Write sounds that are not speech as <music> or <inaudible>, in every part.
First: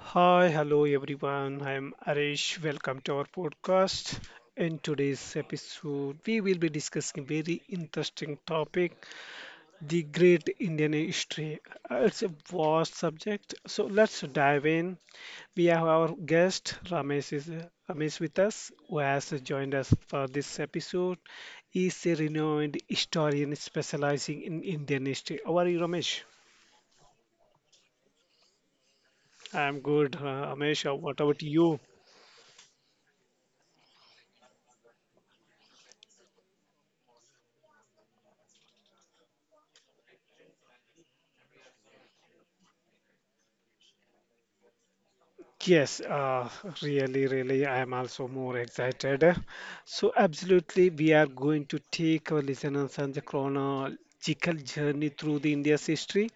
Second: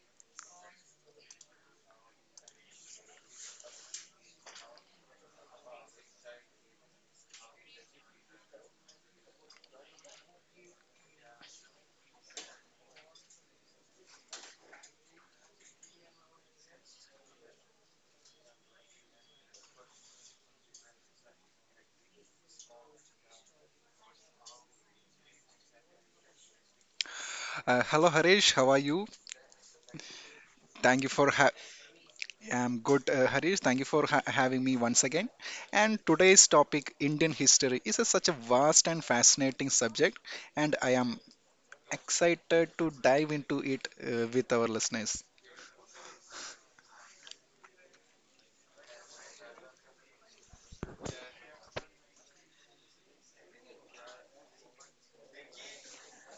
Hi, hello everyone. I'm Arish. Welcome to our podcast. In today's episode, we will be discussing very interesting topic, the Great Indian History. It's a vast subject, so let's dive in. We have our guest Ramesh with us, who has joined us for this episode. He's a renowned historian specializing in Indian history. How are you, Ramesh? Hello, Harish. How are you? I'm good, Ramesh. Thank you What for about ha- you? I'm good, Harish. Thank you for having me once again. And today's topic, Indian history, is such a vast and fascinating subject, and I am excited to dive into it with our listeners. Yes, really, I am also more excited. So, absolutely, we are going to take our listeners on the chronological journey through the India's history,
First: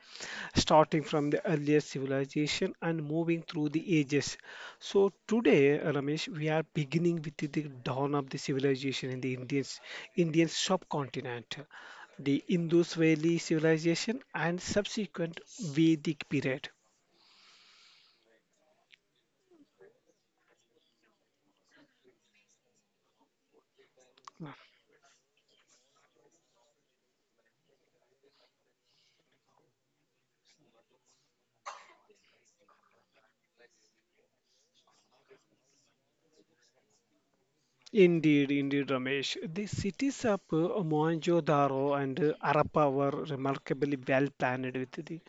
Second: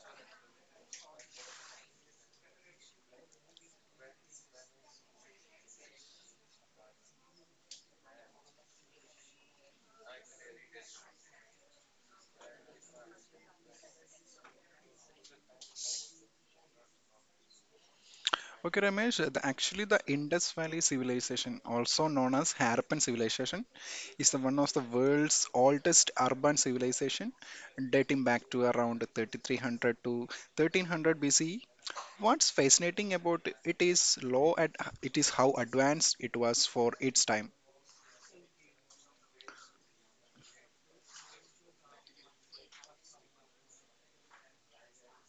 starting from the earliest civilization and moving through the ages. So, today, Ramesh, we are beginning with the dawn of the civilization in the Indian subcontinent, the Indus Valley civilization and subsequent Vedic period. Okay, Ramesh. Actually, the Indus Valley civilization, also known as Harappan civilization, is the one of the world's oldest urban civilization, dating back to around 3300 to 1300 BCE. What's fascinating about it is low at it is how advanced it was for its time. Indeed, Ramesh. The cities of Mohenjo-daro and Harappa were remarkably well planned with the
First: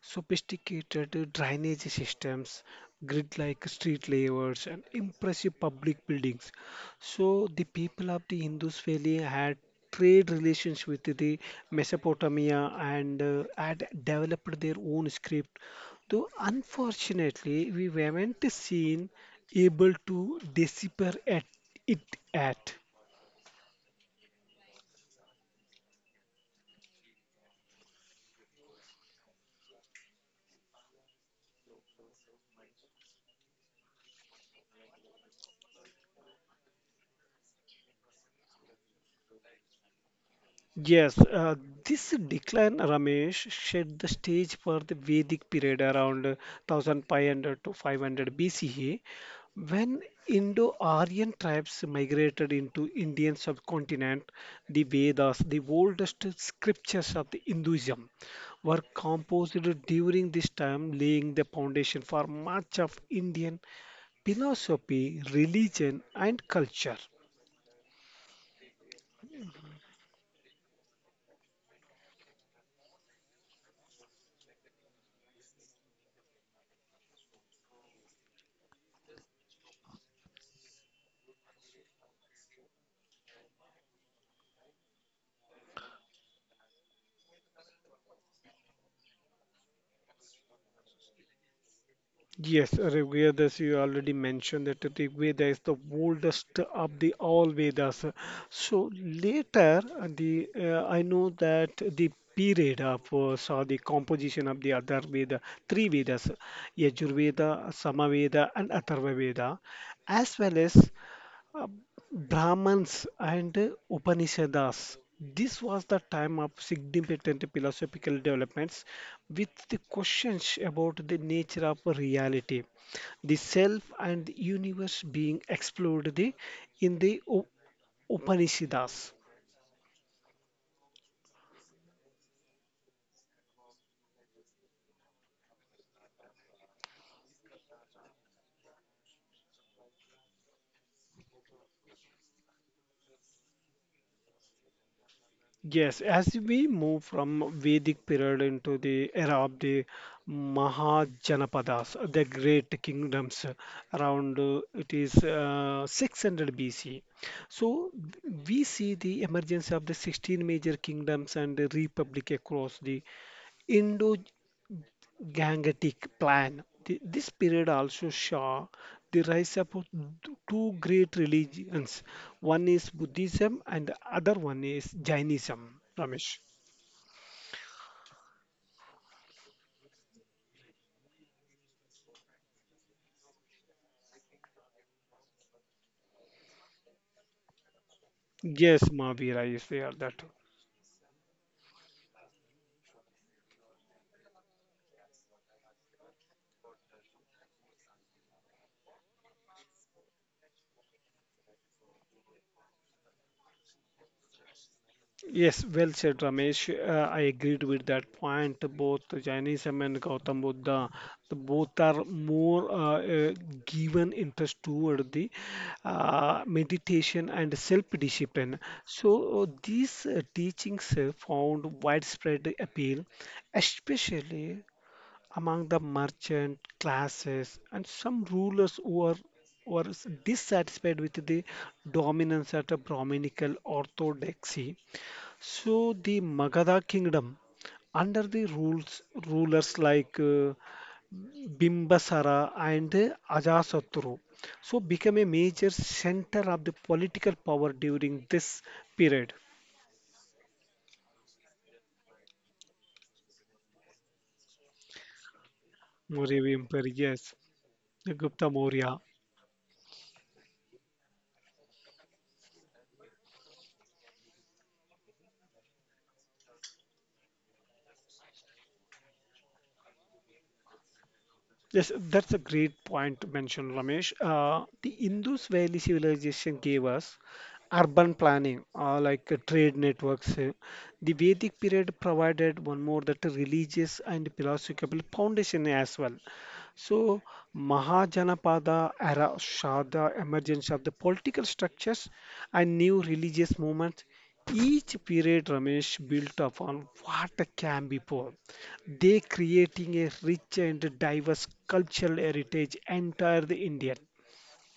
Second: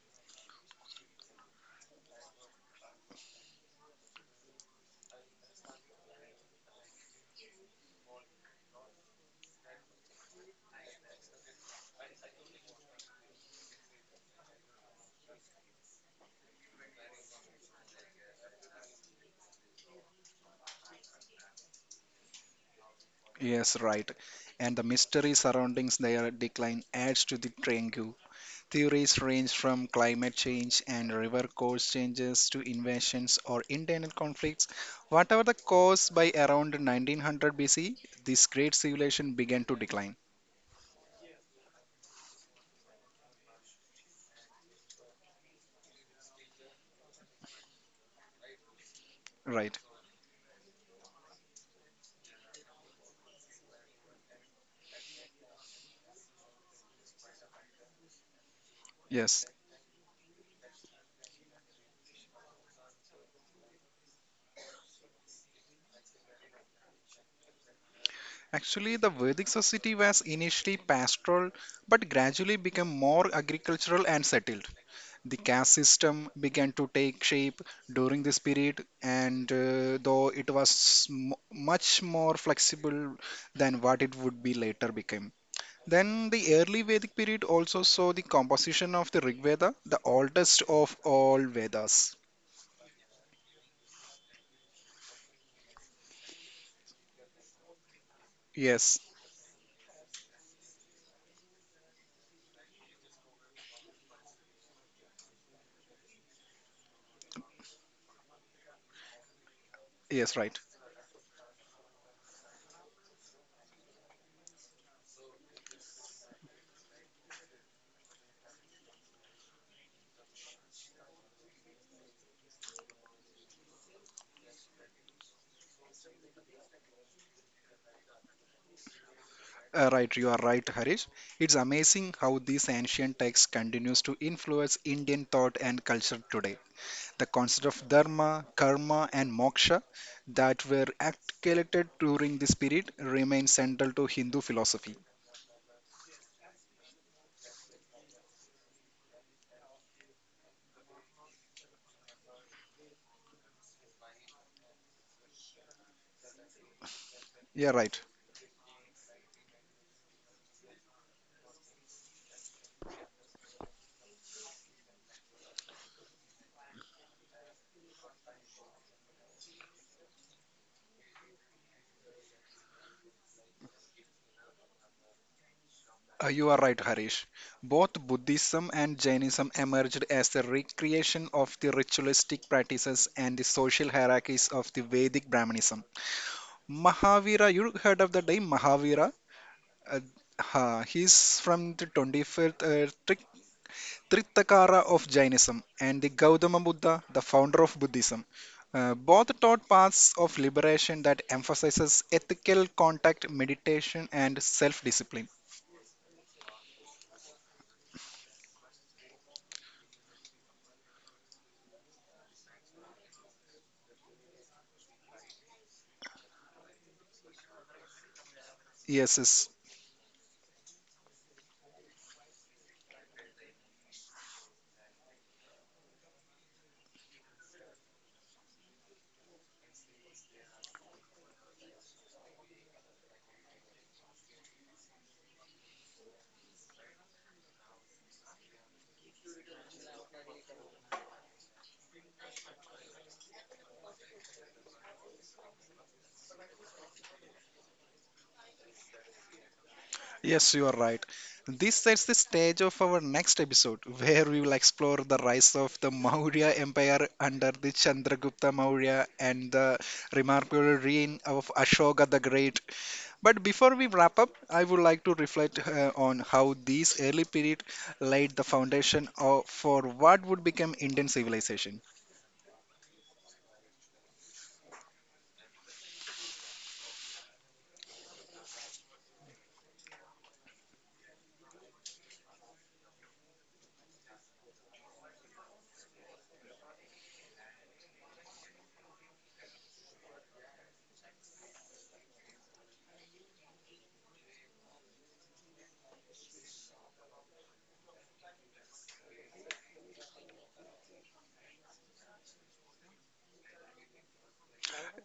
sophisticated drainage systems, grid like street layouts, and impressive public buildings. So, the people of the Indus Valley had trade relations with the Mesopotamia and had developed their own script. Though unfortunately, we weren't seen able to decipher at it at. Yes, right. And the mystery surrounding their decline adds to the triangle. Theories range from climate change and river course changes to invasions or internal conflicts. Whatever the cause, by around 1900 BC, this great civilization began to decline. Yes, this decline, Ramesh, set the stage for the Vedic period around 1500 to 500 BCE, Right. when Indo-Aryan tribes migrated into Indian subcontinent. The Vedas, the oldest scriptures of the Hinduism, were Yes. composed during this time, laying the foundation for much of Indian philosophy, religion, and culture. Actually, the Vedic society was initially pastoral but gradually became more agricultural and settled. The caste system began to take shape during this period, and though it was much more flexible than what it would be later became. Then the early Vedic period also saw the composition of the Rig Veda, the oldest of all Vedas. Yes, Rigveda, as you already mentioned, that Rigveda is the oldest of the all Vedas. So Yes, later, the I know that the period of saw the composition of the other Veda, three Vedas, Yajurveda, Samaveda, and Atharvaveda, yes, as well right. as uh, Brahmans and Upanishads. This was the time of significant philosophical developments with the questions about the nature of reality, the self and the universe being explored in the Upanishads. Right, you are right, Harish. It's amazing how this ancient text continues to influence Indian thought and culture today. The concept of dharma, karma, and moksha that were articulated during this period remain central to Hindu philosophy. Yes, as we move from Vedic period into the era of the Mahajanapadas, the great kingdoms around it is 600 BC. Yeah, right. So we see the emergence of the 16 major kingdoms and the republic across the Indo-Gangetic Plain. This period also saw the rise of two great religions. One is Buddhism and the other one is Jainism, You are Ramesh. right, Harish. Both Buddhism and Jainism emerged as a recreation of the ritualistic practices and the social hierarchies of the Vedic Brahmanism. Mahavira, you heard of the name Yes, Mahavira? Mahavira. I Uh, say all that. He's from the 25th Tritakara of Jainism and the Gautama Buddha, the founder of Buddhism. Both taught paths of liberation that emphasizes ethical contact, meditation, and self-discipline. Yes, well said, Ramesh. I agreed with that point. Both Jainism and Gautam Buddha, the both are more uh, given interest toward the meditation and self-discipline. Yes, yes, So these teachings found widespread appeal, especially among the merchant classes and some rulers who were dissatisfied with the dominance at a Brahminical orthodoxy. So the Magadha kingdom, under the rules rulers like Bimbisara and Ajasatru so became a major center of the political power during this period. yes, you are right. This sets the stage of our next episode, where we will explore the rise of the Maurya Maurya Empire Empire, under yes, the the Chandragupta Gupta Maurya Maurya. and the remarkable reign of Ashoka the Great. But before we wrap up, I would like to reflect on how these early period laid the foundation for what would become Indian civilization. Yes, that's a great point to mention, Ramesh. The Indus Valley civilization gave us urban planning, like trade networks. The Vedic period provided one more that religious and philosophical foundation as well. So, Mahajanapada era saw the emergence of the political structures and new religious movements. Each period, Ramesh, built upon what came before. They creating a rich and diverse cultural heritage entire the Indian.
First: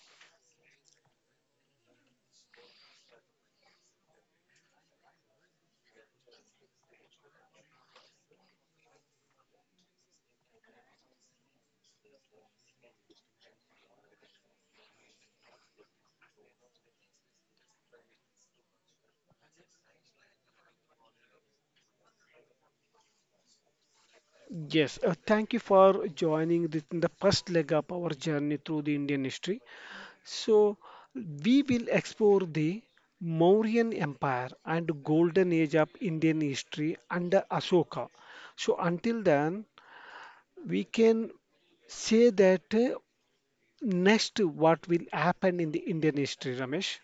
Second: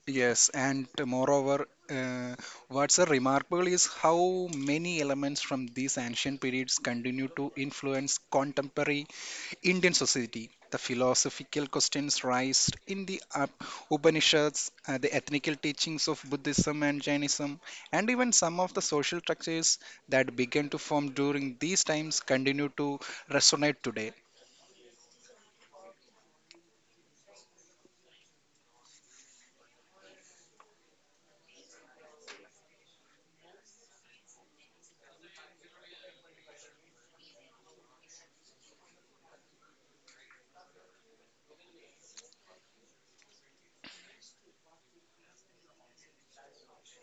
Yes, and moreover, what's remarkable is how many elements from these ancient periods continue to influence contemporary Indian society. The philosophical questions raised in the Upanishads, the ethnical teachings of Buddhism and Jainism, and even some of the social structures that began to form during these times continue to resonate today. Yes, thank you for joining this in the first leg of our journey through the Indian history. So, we will explore the Mauryan Empire and Golden Age of Indian history under Ashoka. So, until then, we can say that next what will happen in the Indian history, Ramesh.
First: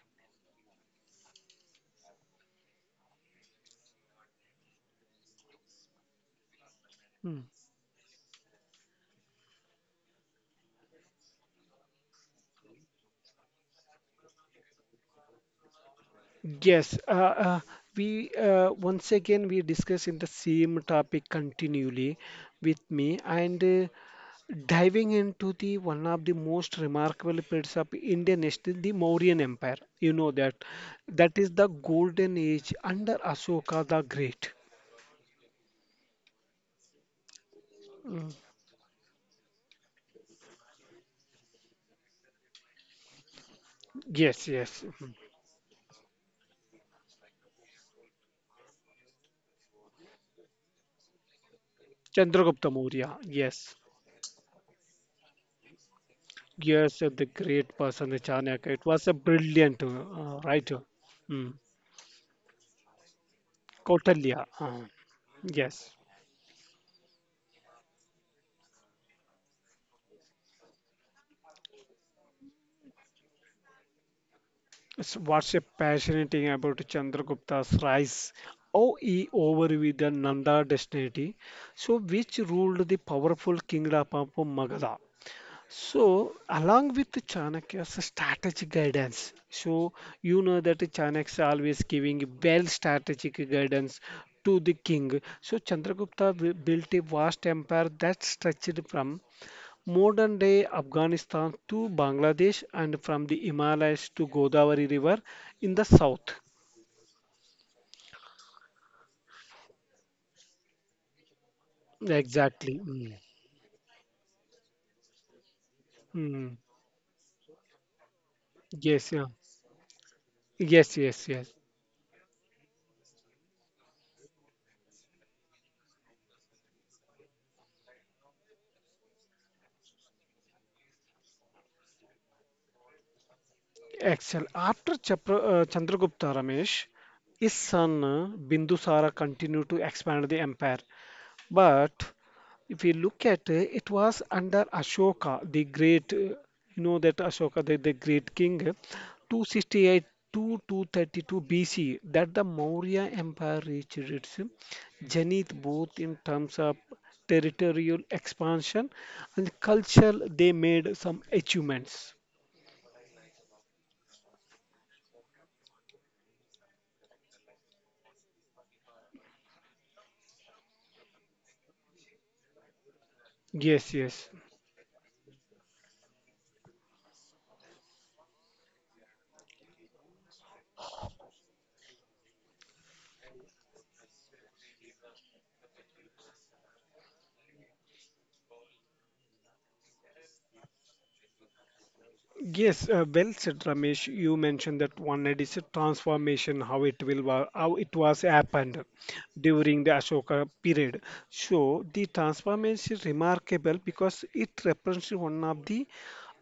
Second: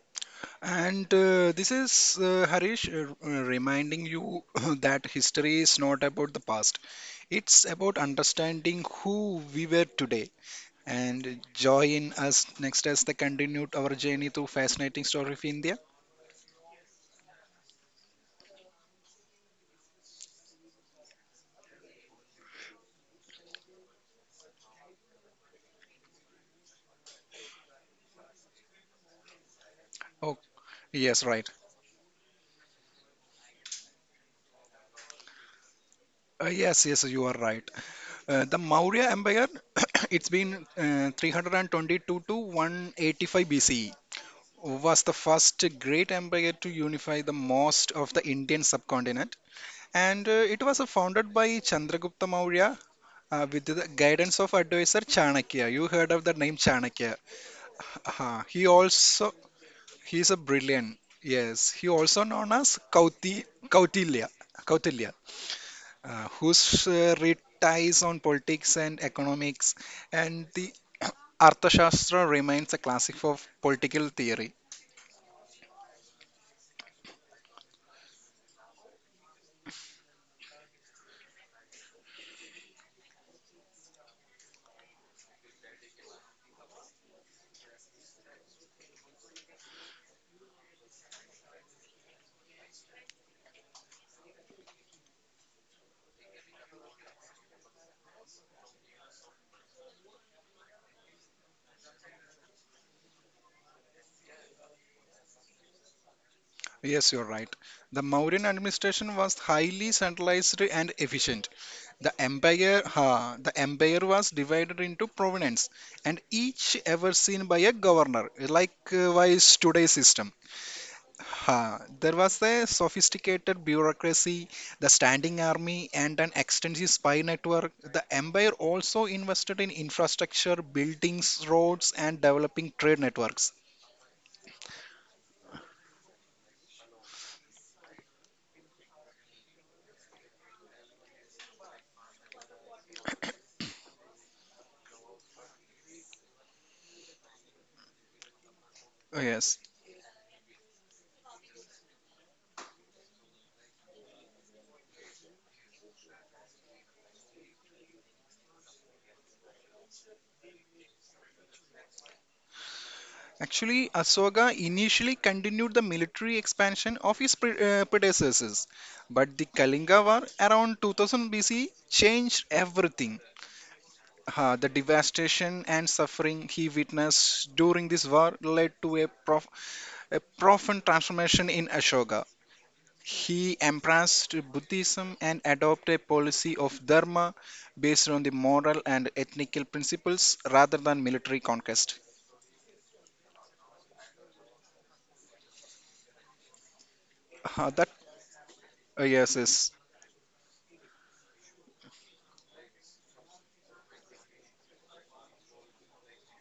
And this is Harish reminding you <clears throat> that history is not about the past, Hmm. it's about understanding who we were today. And join us next as they continue our journey through fascinating story of India. Yes, uh, we once again we discuss in the same topic continually with me and diving into the one of the most remarkable periods of Indian history, the Mauryan Empire. You know Oh, that yes, that right. is the golden age under Ashoka the Great. Yes, yes, you are right. Mm. The Maurya Empire, <coughs> <clears throat> it's been 322 to 185 BCE, Yes, yes. was the Mhm. first great empire to unify the most of the Indian subcontinent. And it was founded by Chandragupta Chandragupta Maurya Maurya. With Yes, the guidance of advisor Chanakya. You heard of the name yes, Chanakya. the great person, the Uh, he Chanakya. It was a also, brilliant he's a writer. brilliant. Mm. Yes, he also known as Kautilya. Kautalya. Kautilya, Yes. Whose read ties on politics and economics, and the <clears throat> Arthashastra remains a classic of political theory. So what's a passionate thing about Chandragupta's rise? OE over with the Nanda dynasty, so which ruled the powerful kingdom of Magadha. So, along with the Chanakya's strategic guidance, so you know that Chanakya always giving well strategic guidance to the king. So, Chandragupta built a vast empire that stretched from modern day Afghanistan to Bangladesh and from the Himalayas to Godavari River in the south. Yes, you're right. The Mauryan administration was highly centralized and efficient. The Exactly. empire, Mm. ha, the empire was divided into provinces, and Mm. each overseen by a governor, like Yes, yeah. wise today's system. Yes, yes, yes. There was a sophisticated bureaucracy, the standing army, and an extensive spy network. The empire also invested in infrastructure, buildings, roads, and developing trade networks. Excellent. After Chandragupta, Ramesh, his son Bindusara continued to expand the empire. But if you look at it, it was under Ashoka, the great, you know that Ashoka, the great king, Oh, yes. 268 to 232 BC, that the Maurya Empire reached its zenith both in terms of territorial expansion and culture. They made some achievements. Actually, Asoka initially continued the military expansion of his predecessors, but the Kalinga War around 2000 BC changed everything. Yes, yes. The devastation and suffering he witnessed during this war led to a profound transformation in Ashoka. He embraced Buddhism and adopted a policy of dharma based on the moral and ethnical principles rather than military conquest. Yes, well said, Ramesh. You mentioned that one is a transformation, how it will how That it was happened Yes, yes. during the Ashoka period. So the transformation is remarkable because it represents one of the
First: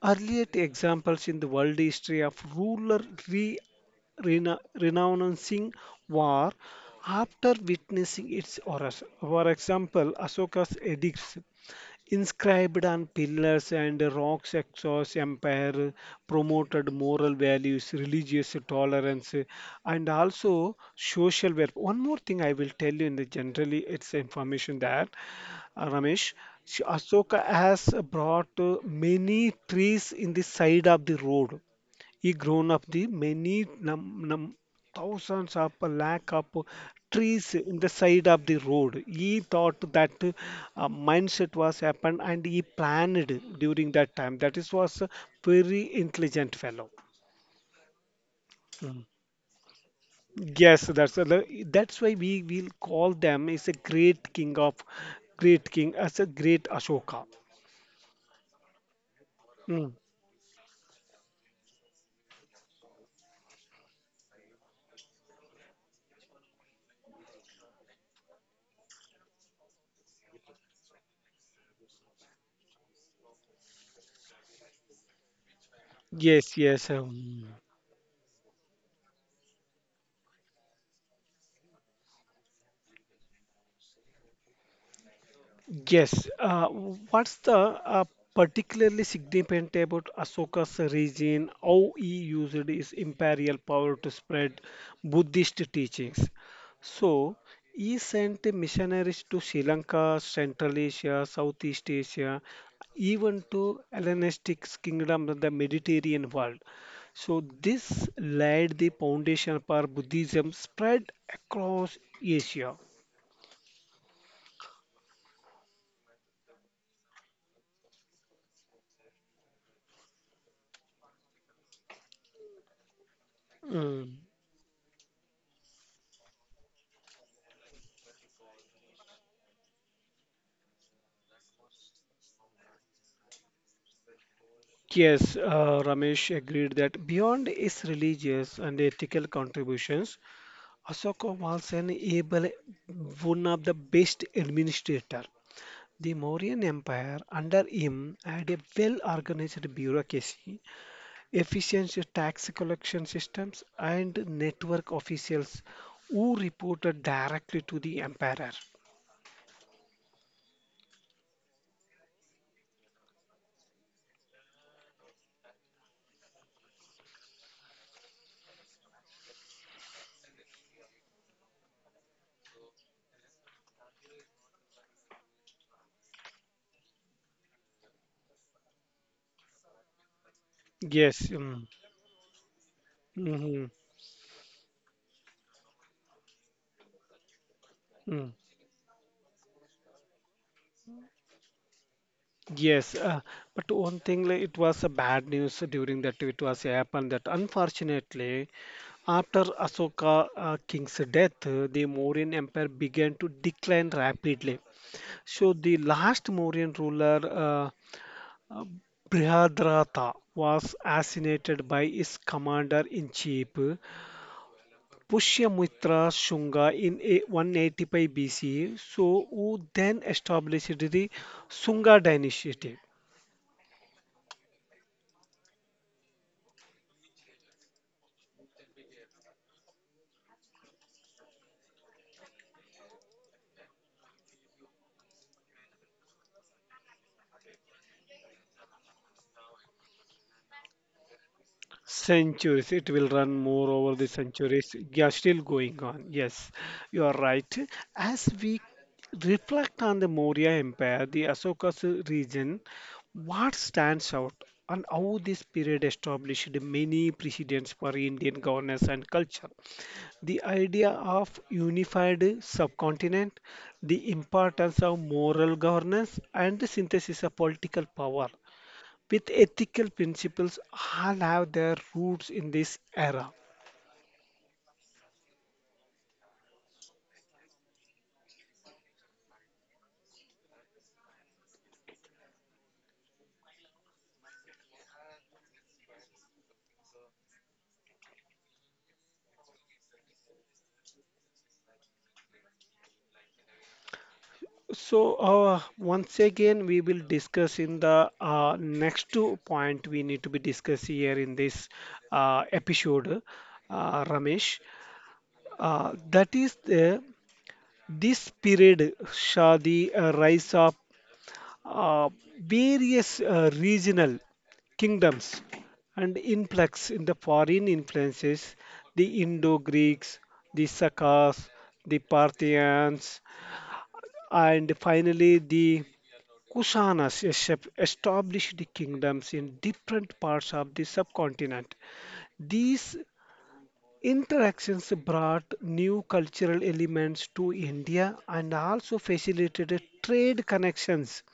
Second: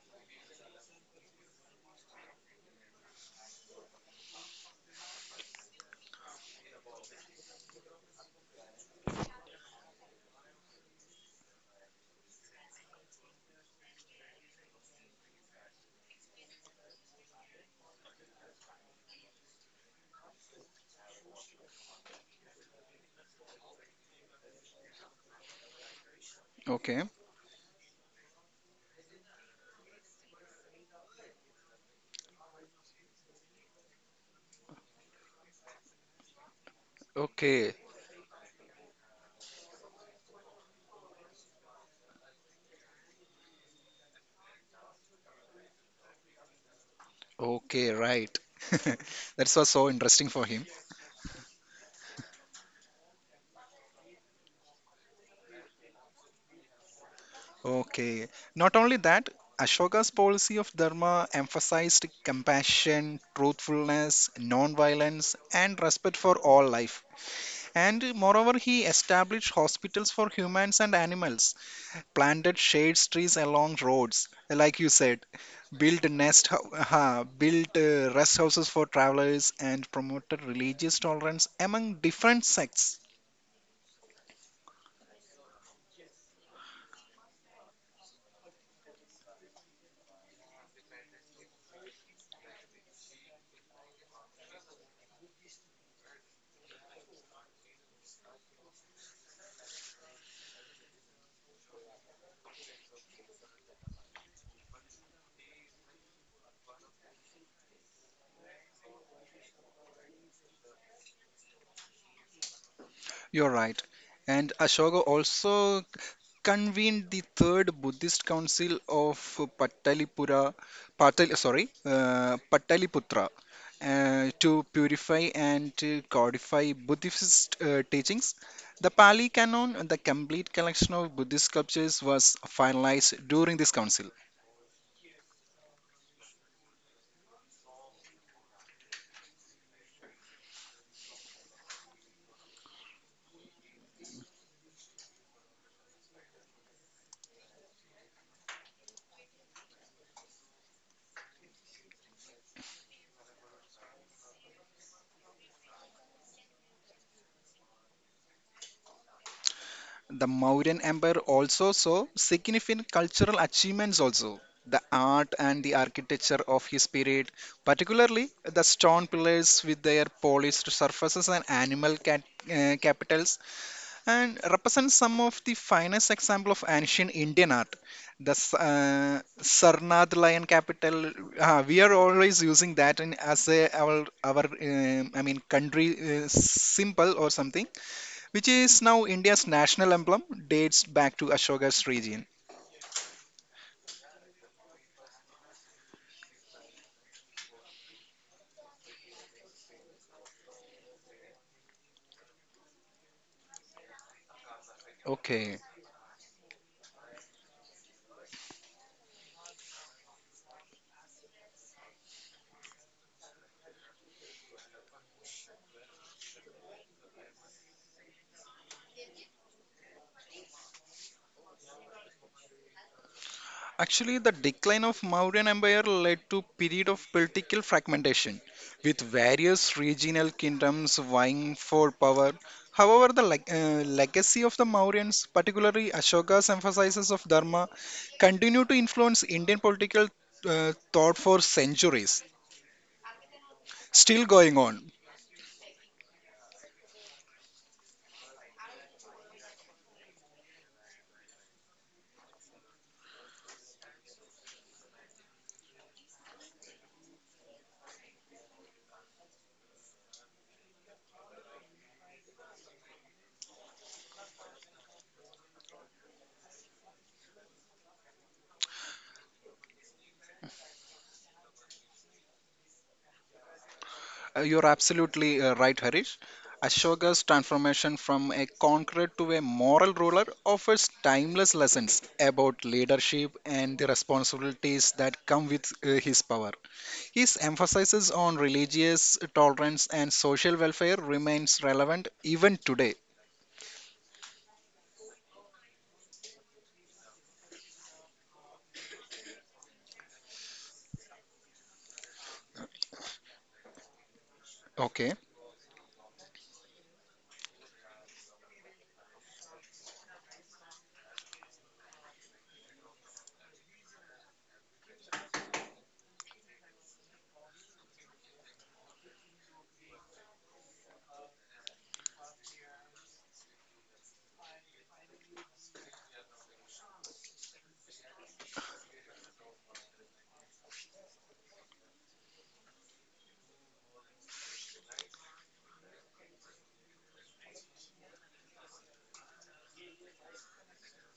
earliest examples in the world history of ruler re renouncing war after witnessing its horrors. For example, Ashoka's edicts inscribed on pillars and rocks across empire promoted moral values, religious tolerance, and also social welfare. One more thing I will tell you in the generally it's information that Ramesh, Okay, Asoka has brought many trees in the side of the road. He grown up the many thousands of lakh of trees okay, in the side of the road. He thought that mindset was happened and he planned during that time. That is was a very intelligent fellow. okay, right. <laughs> Mm. That was so interesting for him. Yes, that's why we will call them as a great king as a great Ashoka. Okay. Not only that, Mm. Ashoka's policy of dharma emphasized compassion, truthfulness, non-violence, and respect for all life. And moreover, he established hospitals for humans and animals, planted shade trees along roads, like you said, built nest, Yes, hou- yes. uh, built uh, rest houses for travelers, and promoted religious tolerance among different sects. Yes. What's the particularly significant about Ashoka's regime? How he used his imperial power to spread Buddhist teachings. So he sent missionaries to Sri Lanka, Central Asia, Southeast Asia, even to Hellenistic kingdom of the Mediterranean world. So this laid the foundation for Buddhism spread across Asia. You're right. And Ashoka also convened the third Buddhist council of Patalipura, sorry, Pataliputra, Mm. To purify and to codify Buddhist teachings. The Pali Canon, the complete collection of Buddhist sculptures, was finalized during this council. Yes, Ramesh agreed that beyond its religious and ethical contributions, Ashoka was an able, one of the best administrator. The Mauryan Empire under him had a well-organized bureaucracy, efficient tax collection systems, and network officials who reported directly to the emperor. The Mauryan Empire also saw significant cultural achievements also. The art and the architecture of his period, particularly the stone pillars with their polished surfaces and animal capitals, and represent some of the finest example of ancient Indian art. The Sarnath lion capital, Yes. Mm. we are always using that as Mhm. our I mean country symbol or something, Mm. which is now India's national emblem, dates back to Ashoka's region. Yes, but one thing, like, it was a bad news during that it was happened that unfortunately, after Asoka king's death, the Mauryan Empire began to decline rapidly. So Okay. the last Mauryan ruler, uh, Brihadratha, was assassinated by his commander-in-chief, Pushyamitra Shunga, in 185 BCE. So who then established the Sunga dynasty. Actually, the decline of Mauryan Empire led to period of political fragmentation, with various regional kingdoms vying for power. However, the legacy of the Mauryans, particularly Ashoka's emphasis of dharma, continued to influence Indian political thought for centuries. Centuries. It will run more over the Still going centuries. on. They are still going on. Yes, you are right. As we reflect on the Maurya Empire, the Ashoka's region, what stands out and how this period established many precedents for Indian governance and culture. The idea of unified subcontinent, the importance of moral governance, and the synthesis of political power with ethical principles all have their roots in this era. You're absolutely right, Harish. Ashoka's transformation from a conqueror to a moral ruler offers timeless lessons about leadership and the responsibilities that come with his power. His emphasis on religious tolerance and social welfare remains relevant even today. So, once again, we will discuss in the next two point we need to be discussed here in this episode, Ramesh. Okay. That is the this period saw the rise of uh, various regional kingdoms and influx in the foreign influences, the Indo-Greeks, the Sakas, the Parthians, and finally the Kushanas established kingdoms in different parts of the subcontinent. These interactions brought new cultural elements to India and also facilitated trade connections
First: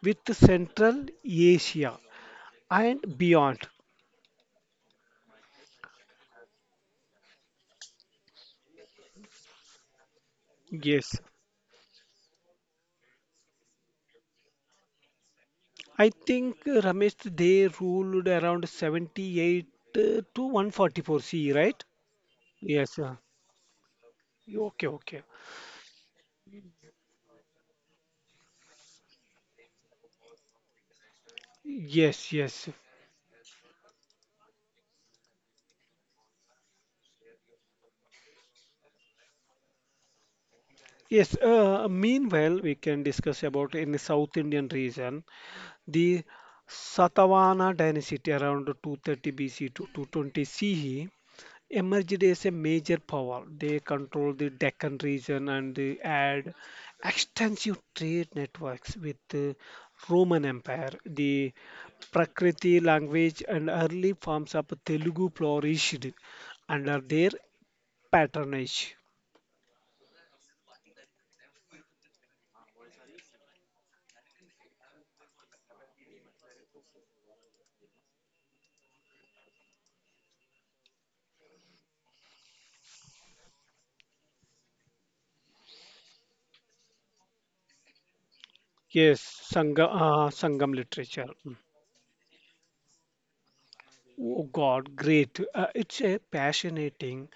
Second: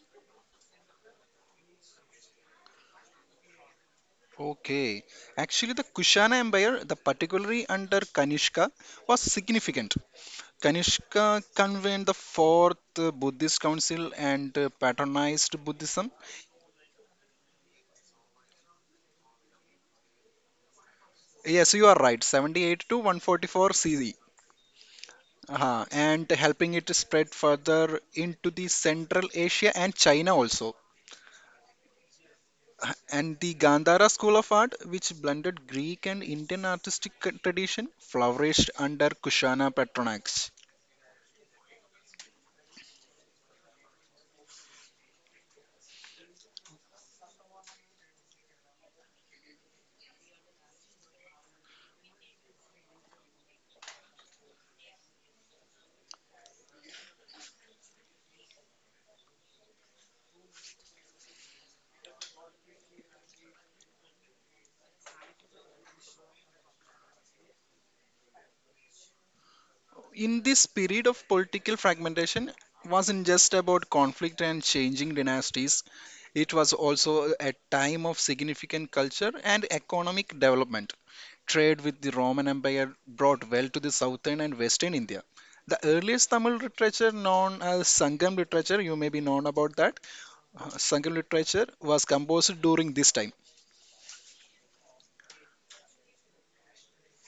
with Central Asia and beyond. Okay. Actually, the Kushana Empire, the particularly under Kanishka, was significant. Yes, Kanishka convened the fourth Buddhist council and patronized I Buddhism. think Ramesh they ruled around 78 to 144 CE, Yes, right? you are right, 78 Yes. to uh, 144 CE, Okay, okay. And helping it spread further into the Central Asia and China also. Yes, yes. And the Gandhara school of art, which blended Greek and Indian artistic tradition, flourished under Kushana patronage. Yes, meanwhile, we can discuss about in the South Indian region, the Satavahana dynasty around 230 BC to 220 CE emerged as a major power. They control the Deccan region and they had extensive trade networks with the Roman Empire. The Prakriti language and early forms of Telugu flourished under their patronage. In this period of political fragmentation wasn't just about conflict and changing dynasties. It was also a time of significant culture and economic development. Trade with the Roman Empire brought wealth to the southern and western India. The earliest Tamil literature known as Sangam literature, you may Yes, be known about that. Sangam Sangam literature. Hmm. literature was composed during this time. Oh God, great. It's a fascinating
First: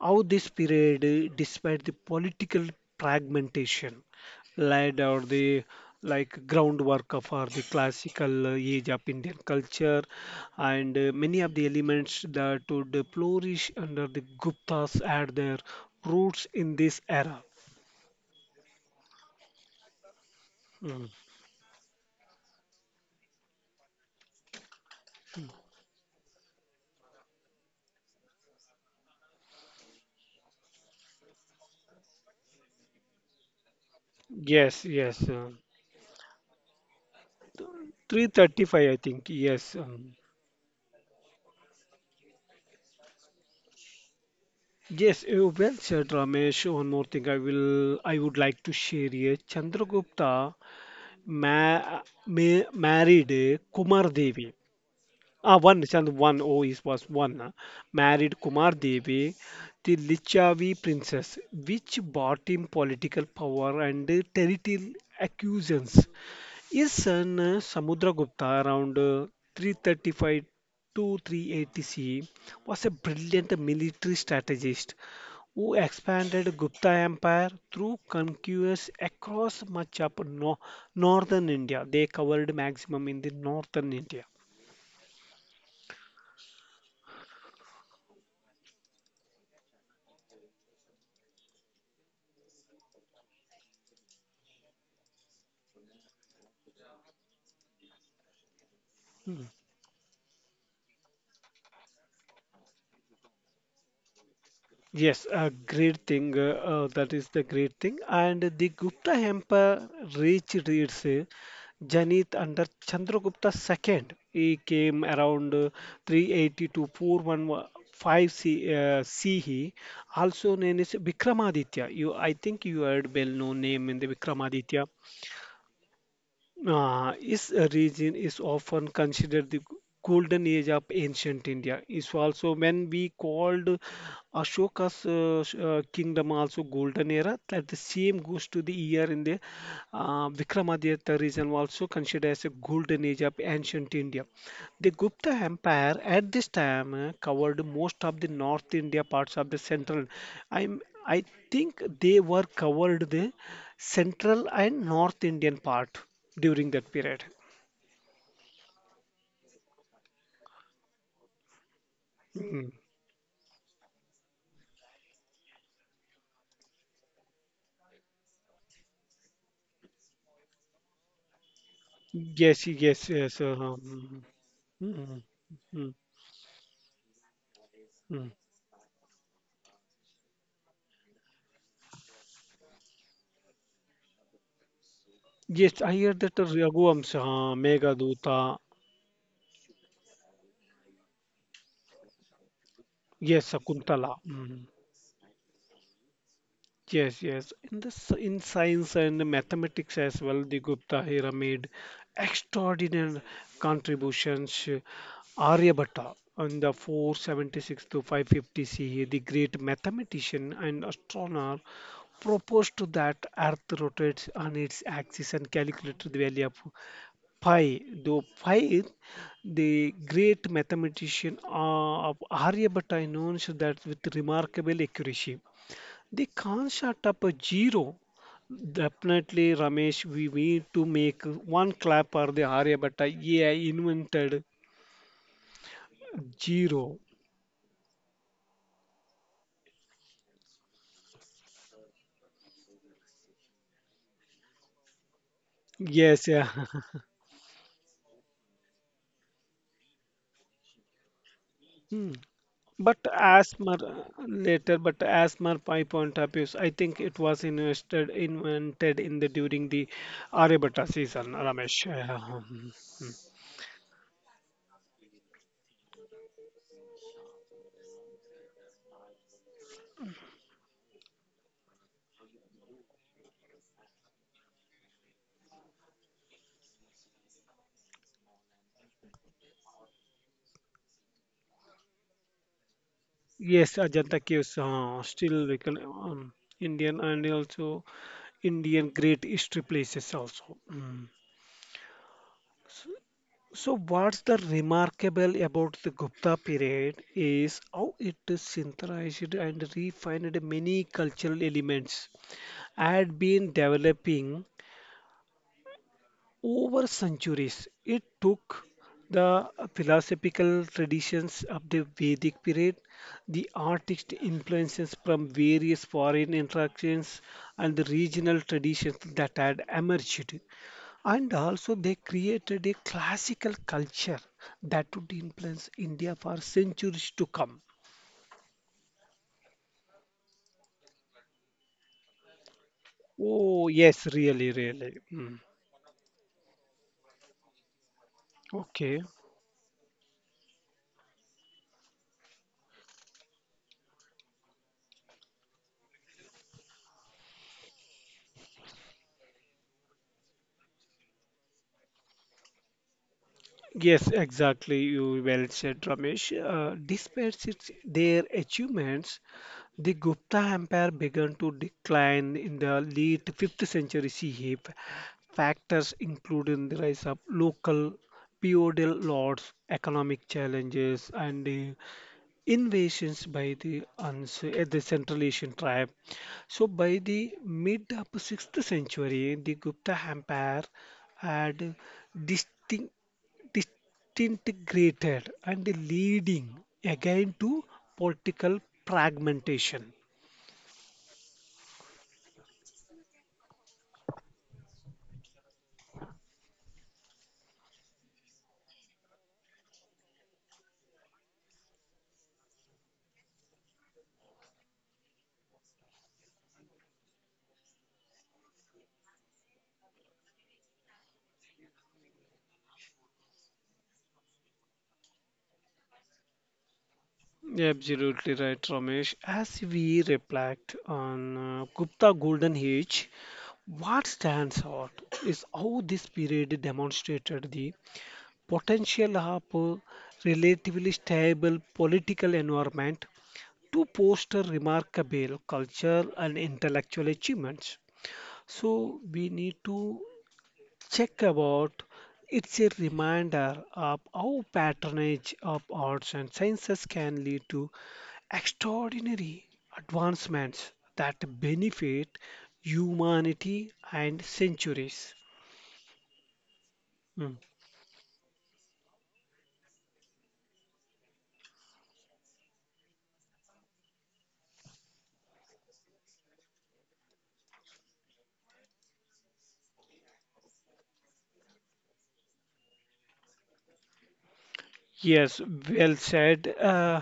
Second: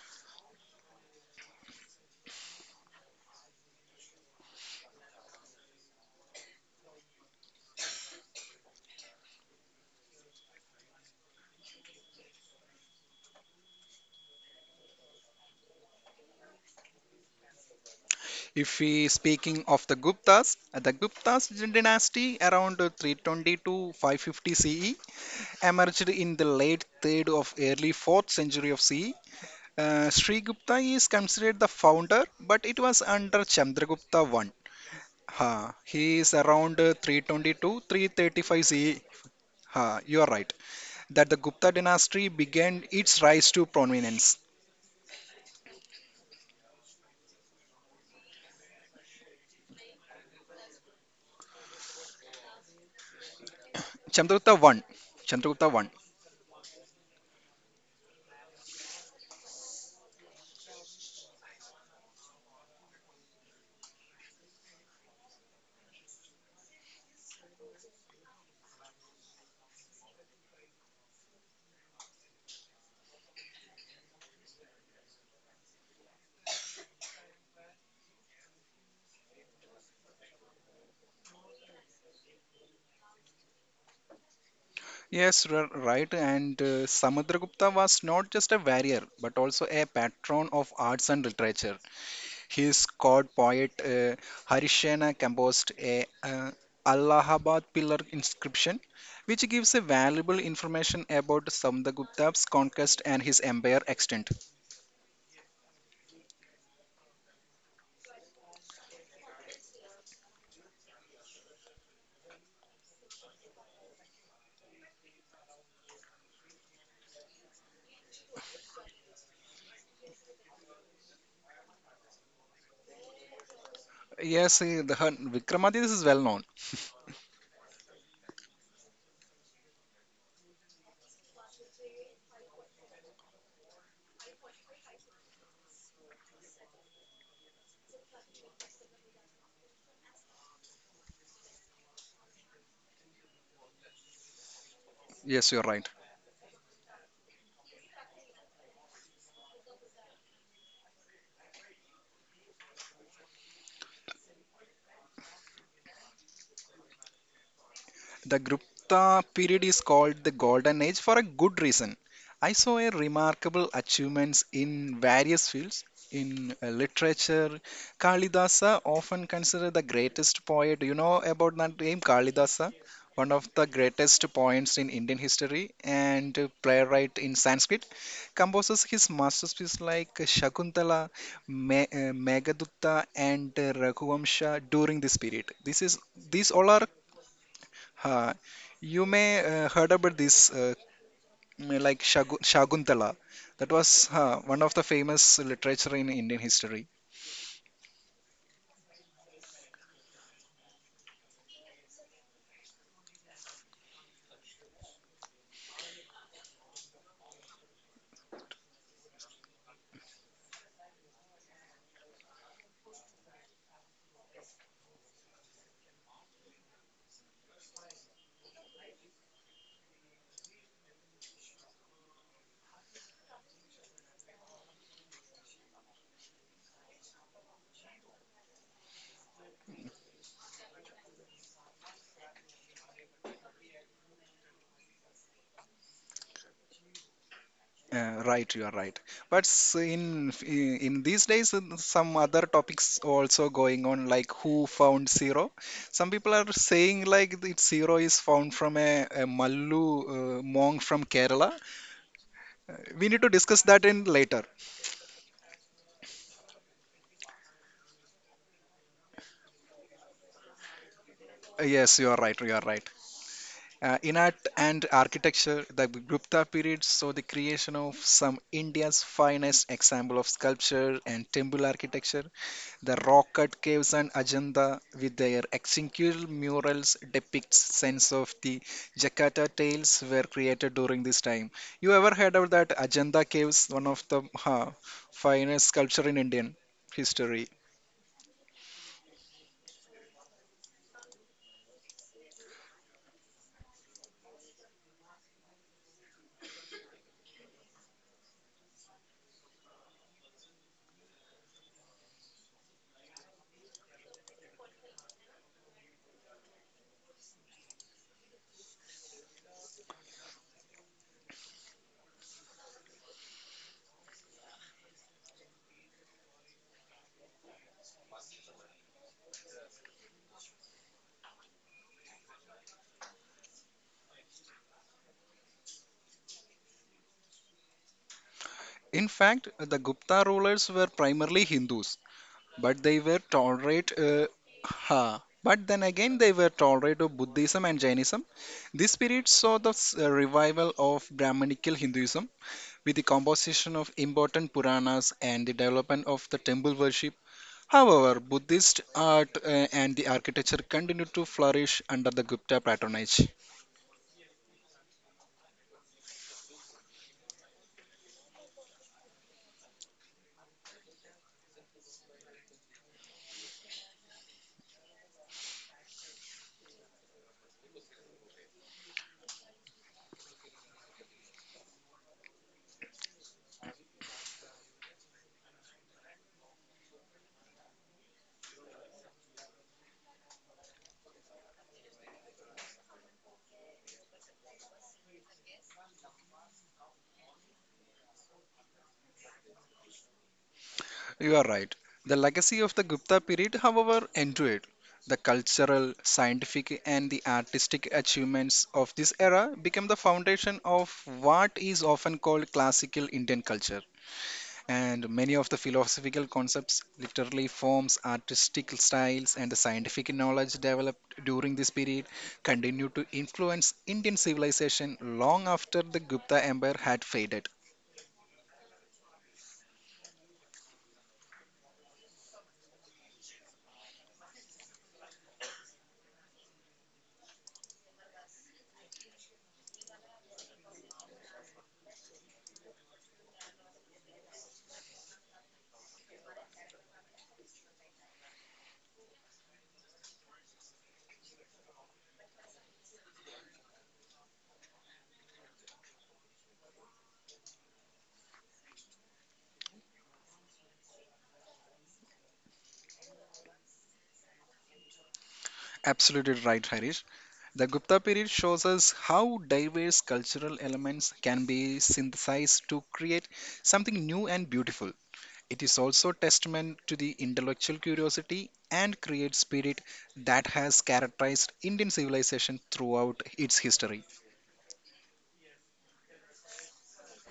how this period, despite the political fragmentation, laid or the like groundwork for the classical age of Indian culture and many of the elements that would flourish under the Guptas had their roots in this era. If we speaking of the Guptas, uh, the Mm. Guptas dynasty around 320 to 550 CE, emerged in the late 3rd of early 4th century of CE. Sri Gupta is considered the founder, but it was under Chandragupta I. Yes, yes. He is around 322 335 335, I CE. think. Yes. Um. You are right. That the Gupta dynasty began its rise to prominence. Yes, well said, Ramesh. One more thing I would like to share here. Chandragupta ma ma married Kumar Devi. Chandragupta I. Ah, Chandragupta one I. Chand one oh is was one married Kumar Devi, the Lichavi princess, which bought him political power and territorial accusations. His son Samudragupta around 335 to 380 CE was a brilliant military strategist who expanded Gupta Empire through conquests across much of northern India. They covered maximum in the northern India. Yes, you right. And Samudragupta was not just a warrior, but also a patron of arts and literature. His court poet Harishena composed a Allahabad pillar inscription, Hmm. which gives a valuable information about Samdagupta's conquest and his empire extent. Yes, a great thing. That is the great thing. And the Gupta Empire reached its zenith under Chandragupta II. He came around 380 to 415 CE, also known as Vikramaditya. You, I think you heard well-known name in the Yes, Vikramaditya. Vikramaditya is well known. This region is often considered the golden age of ancient India. Is also when we called Ashoka's kingdom also golden era. That the same goes to the year in the Vikramaditya region also considered as a golden age of ancient India. The Gupta Yes, you're right. Empire at this time covered most of the North India parts of the central. I'm I think they were covered the central and North Indian part during that period. The Gupta period is called the golden age for a good reason. I Mm. saw a remarkable achievements in various fields. In literature, Kalidasa often considered the greatest poet. You know about that name, Kalidasa, Yes, one yes, of the yes. Greatest poets in Indian mm, history mm, and playwright in Sanskrit. mm. Composes his masterpieces like Shakuntala, Meghdutta, and Raghuvamsha during this period. This is Yes, I heard These that all the are, Raghuvansh, uh, Meghdooto, you may heard about this like Shakuntala. That yes, was Kuntala. one of the famous literature in Indian history. Yes, yes. In this, in science and mathematics as well, the Gupta era made extraordinary contributions. Aryabhatta, in the 476 to 550 CE, the great mathematician and astronomer, proposed to that Earth rotates on its axis and calculated the value of pi. Though pi, the great mathematician of Aryabhatta announced that with remarkable accuracy. They can't shut up a zero. Definitely, Ramesh, we need to make one clap for the Aryabhatta. Yeah, invented zero. Right, you are right. But in these days, in some other topics also going on, like who found zero. Some people are Yes, yeah. saying <laughs> like that zero is found from a, Mallu monk from Kerala. Hmm. We need But to discuss as that per in later. but as per my point of view, I think it was invented in the during the Aryabhatta season, Yes, you Ramesh. are right. You are right. <laughs> Yeah. In art and architecture, the Gupta period saw the creation of some India's finest example of sculpture and temple architecture. The rock cut caves and Ajanta, with their exquisite murals, depicts sense of the Jakarta tales were created during this time. You ever heard of that Ajanta caves, one of Yes, the Ajanta Caves finest still we can sculpture in Indian Indian history? and also Indian great history places also. Mm. So what's the remarkable about the Gupta period is how it synthesized and refined many cultural elements had been developing over centuries. It took the philosophical traditions of the Vedic period, the artist influences from various foreign interactions, and the regional traditions that had emerged. And also, they created a classical culture that would influence India for centuries to come. In fact, the Gupta rulers were primarily Hindus. But they were tolerate. Oh, yes, really, Ha. really. But Mm. then again, they were tolerate of Buddhism and Jainism. This period Okay. saw the revival of Brahmanical Hinduism, with the composition of important Puranas and the development of the temple worship. However, Buddhist art and the architecture continued to flourish under the Gupta patronage. Yes, exactly. You well said, Ramesh. Despite its, their achievements, the Gupta Empire began to decline in the late 5th century CE. Factors including the rise of local feudal lords, economic challenges, and invasions by the, the Central Asian tribe. So, by the mid upper 6th century, the Gupta Empire had distinct, disintegrated and leading again to political fragmentation. You are right. The legacy of the Gupta period, however, endured. The cultural, scientific, and the artistic achievements of this era became the foundation of what is often called classical Indian culture. And many of the philosophical concepts, literary forms, artistic styles, and the scientific knowledge developed during this period continued to influence Indian civilization long after the Gupta Empire had faded. Absolutely right, Ramesh. As we reflect on Gupta Golden Age, what stands out is how this period demonstrated the potential of a relatively stable political environment to foster remarkable culture and intellectual achievements. So we need to check about it's a reminder of how patronage of arts and sciences can lead to extraordinary advancements that benefit humanity and centuries. Absolutely right, Harish. Hmm. The Gupta period shows us how diverse cultural elements can be synthesized to create something new and beautiful. It is also testament to the intellectual curiosity and creative spirit that has characterized Indian civilization throughout its history. Yes, well said. Uh,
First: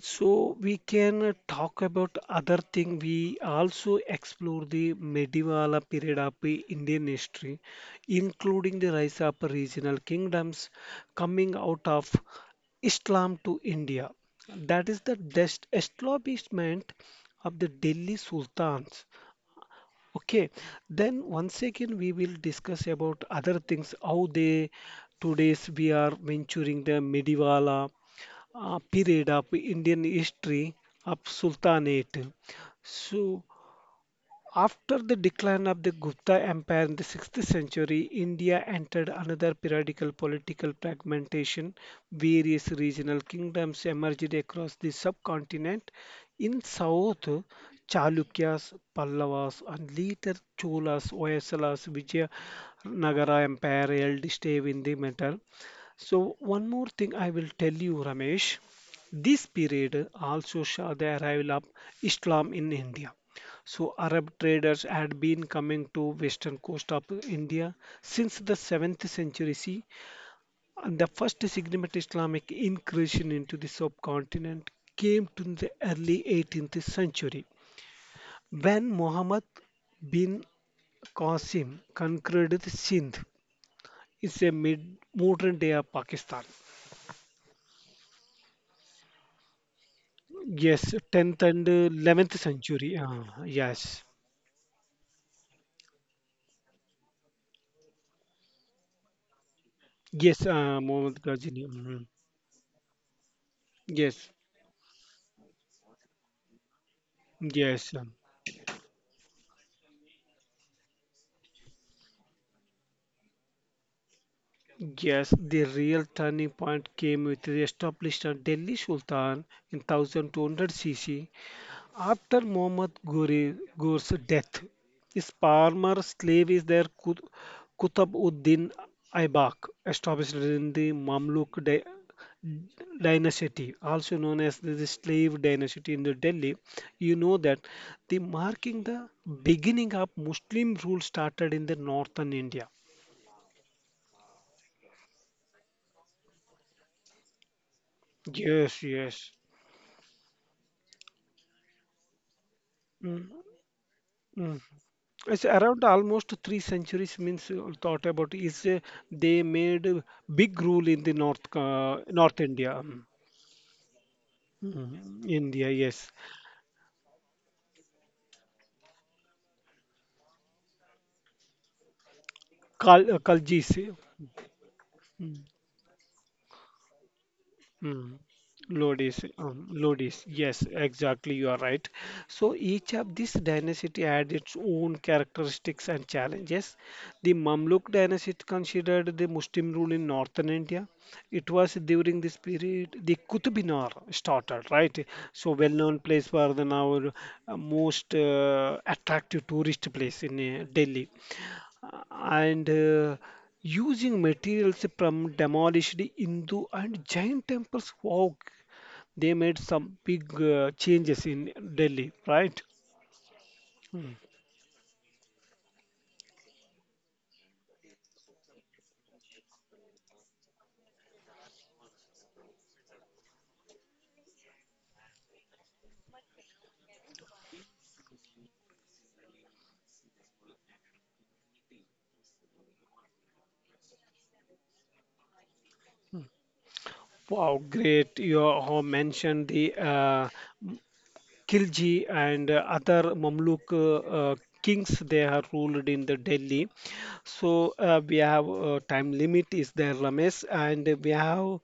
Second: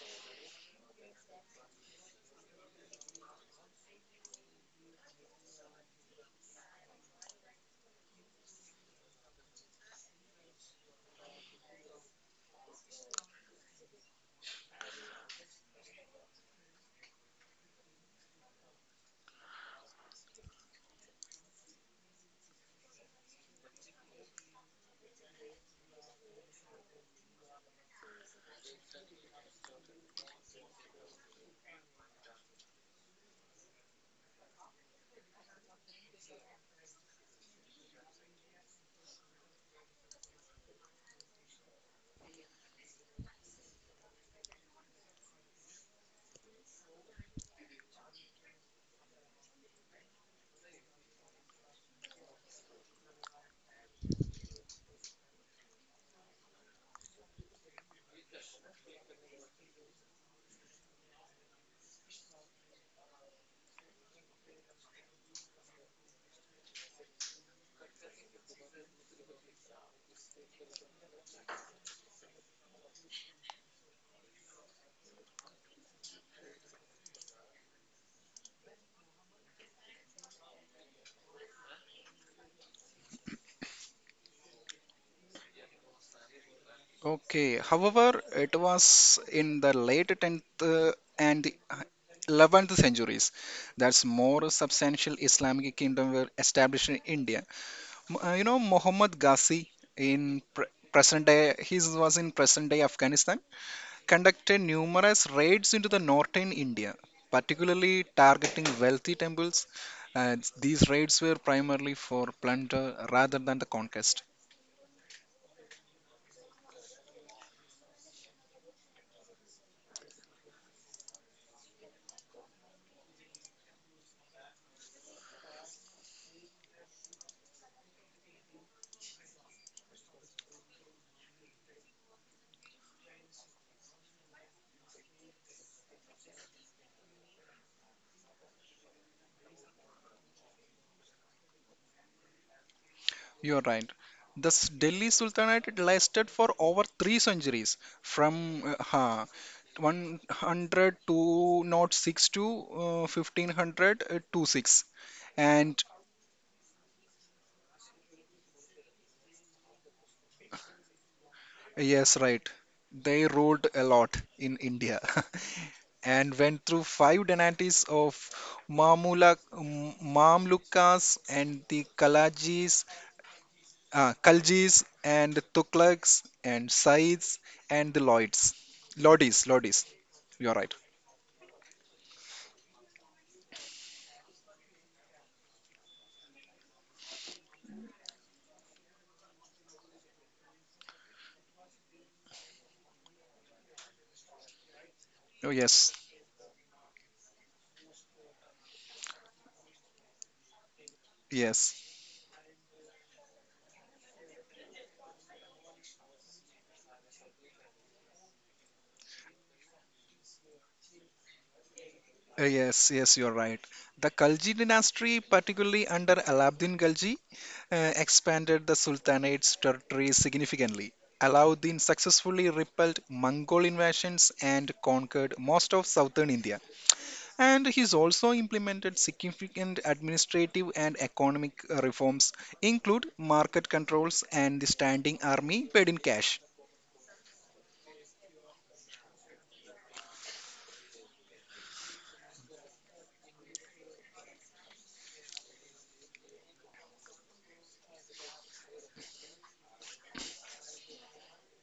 so we can talk about other thing. We also explore the medieval period of the Indian history, including the rise of regional kingdoms coming out of Islam to India. That is the establishment of the Delhi Sultans. Okay, then once again we will discuss about other things, how they today's we are venturing the medieval period of Indian history of Sultanate. So, after the decline of the Gupta Empire in the 6th century, India entered another periodical political fragmentation. Various regional kingdoms emerged across the subcontinent. In south, Chalukyas, Pallavas, and later Cholas, Hoysalas, Vijayanagara Empire held stay in the matter. So, one more thing I will tell you, Ramesh. This period also saw the arrival of Islam in India. So Arab traders had been coming to western coast of India since the 7th century CE, and the first significant Islamic incursion into the subcontinent came to the early 18th century when Muhammad bin Qasim conquered the Sindh. It's a mid modern day of Pakistan. Okay, however, it was in the late 10th Yes, 10th and and 11th 11th century. Centuries Yes, that's more substantial Islamic kingdom were established in India. You know Mohammad Ghazi, yes, in Muhammad present day Ghazni. he Mhm. was in present day Afghanistan, Yes, conducted numerous raids into the northern India, yes. particularly targeting wealthy temples. uh, these raids were primarily for plunder rather than the conquest. Yes, the real turning point came with the establishment of Delhi Sultan in 1200 CC. After Ghore's death, his former slave is their Qutb ud-Din Aibak, established in the dynasty, also known as the slave dynasty in the Delhi. You know that the marking the beginning of Muslim rule started in the northern India. You're right. The Delhi Sultanate lasted for over 3 centuries, from uh, Yes, huh, yes. 100 to 6 to Mm. 1500 Mm. 26, It's around and almost three centuries means thought about is they made a big rule in the north yes, North right. India. They ruled a lot in Mm. India Mm, India yes, <laughs> and went through five dynasties of Mamlukas and the Kaljis. Kaljis and Tughlaqs and Saids and the Mm. Lloyds. Lodis, Lodis. Lodis, You're yes, right. exactly, you are right. So each of these dynasty had its own characteristics and challenges. The Mamluk dynasty considered the Muslim rule in northern India. It was during this period the Qutbminar started, right? So Oh, yes, well-known place for the now most attractive tourist place in Delhi yes. and using materials from demolished Hindu and Jain temples. Wow, they made some big changes in Delhi, right? Yes, yes, you're right. The Hmm. Khalji dynasty, particularly under Alaeddin Khalji, expanded the Sultanate's territory significantly. Alauddin successfully repelled Mongol invasions and conquered most of southern India. And he's also implemented significant administrative and economic reforms, include market controls and the standing army paid in cash. Wow, great. You have mentioned the Khilji and other Mamluk uh, kings they have ruled in the Delhi. So we have time limit is there, Ramesh, and we have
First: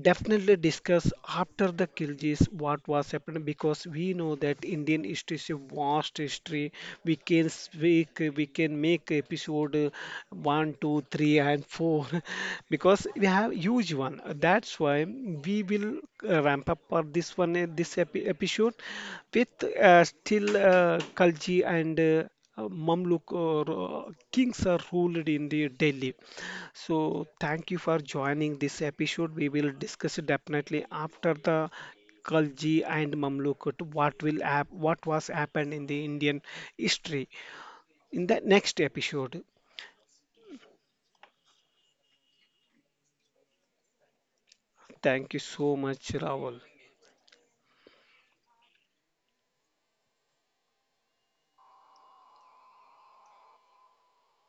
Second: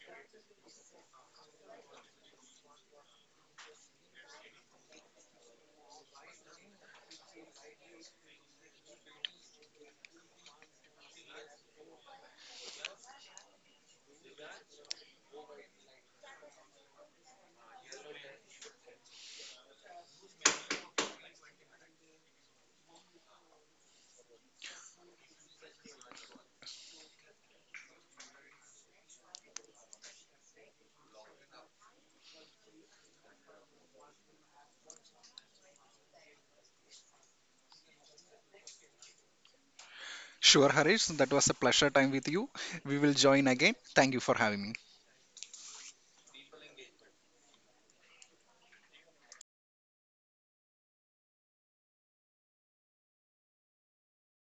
definitely discuss after the Khiljis what was happened because we know that Indian history is a vast history. We can speak, we can make episode 1, 2, 3, and 4 <laughs> because we have huge one. That's why we will ramp up for this one, this episode with still Khalji and Mamluk or kings are ruled in the Delhi. So thank you for joining this episode. We will discuss it definitely after the Khalji and Mamluk to what will what was happened in the Indian history in the next episode. Sure, Harish, that was a pleasure time with you. We will join again. Thank you for having me. Thank you so much, Rahul.